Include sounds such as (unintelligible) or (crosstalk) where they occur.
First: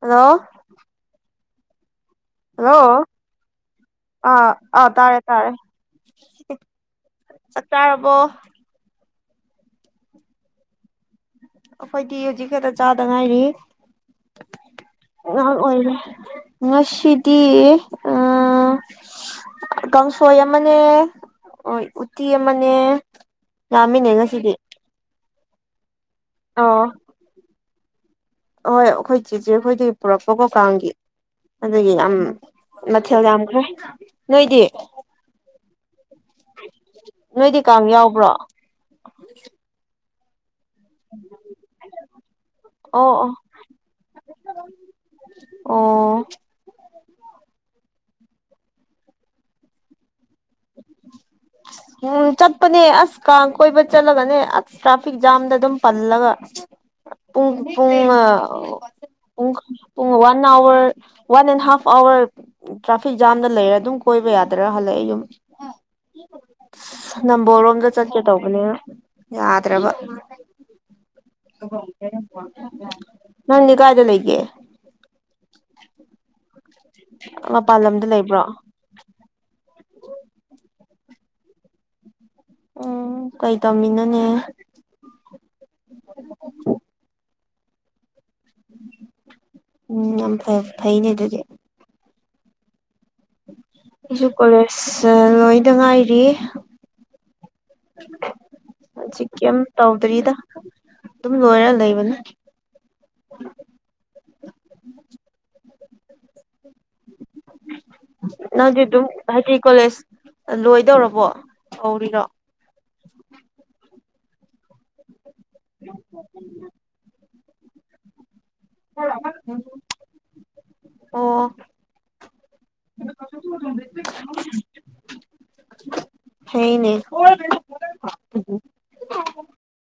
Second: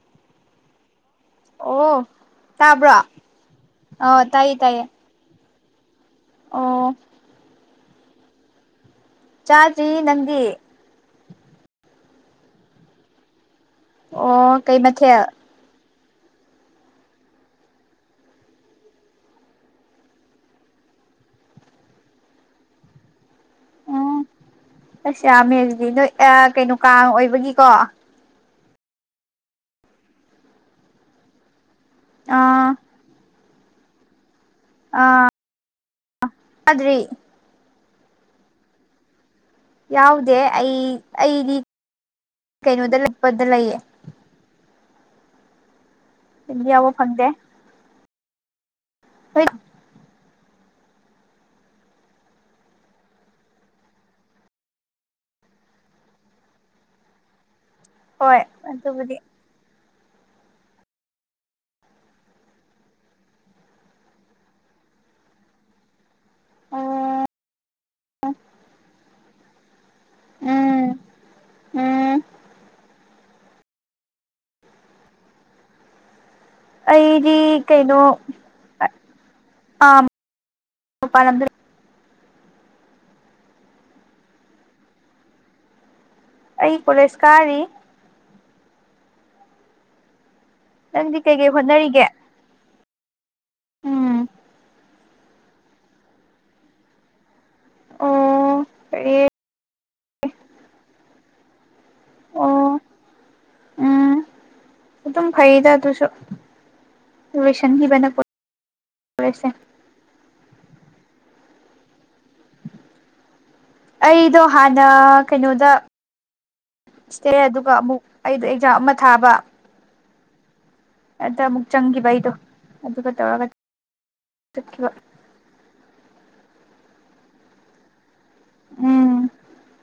hello ꯑꯣ hello ꯇꯥꯕ꯭ꯔꯣ ꯑꯣ ꯑꯥ ꯇꯥꯏꯌꯦ ꯑꯥ ꯇꯥꯏꯌꯦ ꯇꯥꯔꯦ ꯇꯥꯔꯦ ꯑꯣ ꯆꯥꯛ ꯆꯔꯕꯣ ꯆꯥꯗ꯭ꯔꯤ ꯅꯪꯗꯤ ꯑꯩꯈꯣꯏꯗꯤ ꯍꯧꯖꯤꯛ ꯈꯛꯇ ꯆꯥꯗ ꯉꯥꯏꯔꯤ ꯑꯣ ꯀꯩ ꯃꯊꯦꯜ ꯑꯉꯥꯡ ꯑꯣꯏꯔꯦ ꯉꯁꯤꯗꯤ ꯀꯥꯡꯁꯣꯏ ꯑꯃꯅꯦ ꯎꯇꯤ ꯑꯃꯅꯦ ꯌꯥꯝꯃꯤꯅꯦ ꯎꯝ ꯉꯁꯤꯗꯤ ꯑꯁ ꯌꯥꯝꯃꯦ ꯑꯗꯨꯗꯤ ꯅꯣꯏ ꯀꯩꯅꯣ ꯀꯥꯡ ꯑꯣꯏꯕꯒꯤꯀꯣ ꯑꯍꯣꯏ ꯑꯩꯈꯣꯏ ꯆꯦꯆꯦ ꯑꯩꯈꯣꯏꯗꯒꯤ ꯄꯨꯔꯛꯄꯀꯣ ꯀꯥꯡꯒꯤ ꯑꯗꯨꯒꯤ ꯌꯥꯝ ꯑꯥ ꯃꯊꯦꯜ ꯌꯥꯝꯈ꯭ꯔꯦ ꯅꯣꯏꯗꯤ ꯑꯥ (inaudible) ꯆꯥꯗ꯭ꯔꯤ ꯅꯣꯏꯗꯤ ꯀꯥꯡ ꯌꯥꯎꯕ꯭ꯔꯣ ꯌꯥꯎꯗꯦ ꯑꯩ ꯑꯩꯗꯤ ꯀꯩꯅꯣꯗ ꯑꯣ ꯂꯛꯄꯗ ꯂꯩꯌꯦ ꯑꯣ (unintelligible) ꯌꯥꯎꯕ ꯐꯪꯗꯦ ꯍꯣꯏꯠ (unintelligible) ꯎꯝ ꯆꯠꯄꯅꯦ ꯑꯁ ꯀꯥꯡ ꯀꯣꯏꯕ ꯆꯠꯂꯒꯅꯦ ꯑꯁ ꯇ꯭ꯔꯥꯐꯤꯛ ꯖꯥꯝꯗ ꯑꯗꯨꯝ ꯄꯜꯂꯒ (unintelligible) ꯄꯨꯡ ꯄꯨꯡ ꯑꯥ ꯍꯣꯏ (unintelligible) ꯑꯗꯨꯕꯨꯗꯤ ꯄꯨꯡ ꯄꯨꯡ one hour one and half hour traffic ꯖꯥꯝꯗ ꯂꯩꯔꯦ ꯑꯗꯨꯝ ꯀꯣꯏꯕ ꯌꯥꯗ꯭ꯔꯥ ꯍꯜꯂꯛꯑꯦ ꯌꯨꯝ ꯑꯁ ꯎꯝ ꯅꯝꯕꯣꯜꯔ‌ꯣꯝꯗ ꯆꯠꯀꯦ ꯇꯧꯕꯅꯦꯕ ꯌꯥꯗ꯭ꯔ‌ꯦꯕ ꯎꯝ ꯎꯝ ꯅꯪꯗꯤ ꯀꯥꯏꯗ ꯂꯩꯒ‌ꯦ ꯑꯩꯗꯤ ꯃꯄꯥꯟ ꯀꯩꯅꯣ ꯂꯝꯗ ꯂꯩꯕ꯭ꯔꯣ ꯑ (inaudible) ꯃꯄꯥꯟꯂꯝꯗ ꯎꯝ ꯀꯩ ꯇꯝꯃꯤꯅꯣꯅꯦ ꯑꯩ ꯀꯣꯂꯦꯁ ꯀꯥꯔꯤ ꯎꯝ ꯌꯥꯝ ꯐꯩꯞ ꯅꯪꯗꯤ ꯀꯩ ꯀꯩ ꯍꯣꯠꯅꯔꯤꯒꯦ ꯎꯝ ꯑꯩꯁꯨ ꯀꯣꯂꯦꯖ ꯑꯥ ꯂꯣꯏꯗ ꯉꯥꯏꯔꯤ ꯑꯣ ꯀꯔꯤ ꯍꯧꯖꯤꯛ ꯀꯩꯝ ꯇꯧꯗ꯭ꯔꯤꯗ ꯑꯗꯨꯝ ꯂꯣꯏꯔ ꯂꯩꯕꯅꯤ ꯑꯣ ꯎꯝ ꯎꯝ ꯑꯗꯨꯝ ꯐꯩꯗ ꯑꯗꯨꯁꯨ ꯂꯣꯏꯁꯤꯟꯈꯤꯕꯅ ꯅꯪꯗꯤ ꯑꯗꯨꯝ ꯀꯣꯂꯦꯖꯁꯦ ꯍꯥꯏꯗꯤ ꯀꯣꯂꯦꯖ ꯂꯣꯏꯗꯧꯔꯕꯣ ꯇꯧꯔꯤꯔꯣ ꯑꯩꯗꯣ ꯍꯥꯟꯅ ꯀꯩꯅꯣꯗ ꯏꯁꯇꯦ ꯑꯗꯨꯒ ꯑꯃꯨꯛ ꯑꯩꯗ‌ꯣ ꯑꯦꯛꯖꯥꯝ ꯑꯃ ꯊꯥꯕ ꯑꯣ ꯑꯗ ꯑꯃꯨꯛ ꯆꯪꯈꯤꯕ ꯑꯩꯗꯣ ꯑꯗꯨꯒ ꯇꯧꯔꯒ (inaudible) ꯆꯠꯈꯤꯕ ꯐꯩꯅ‌ꯦ ꯎꯝ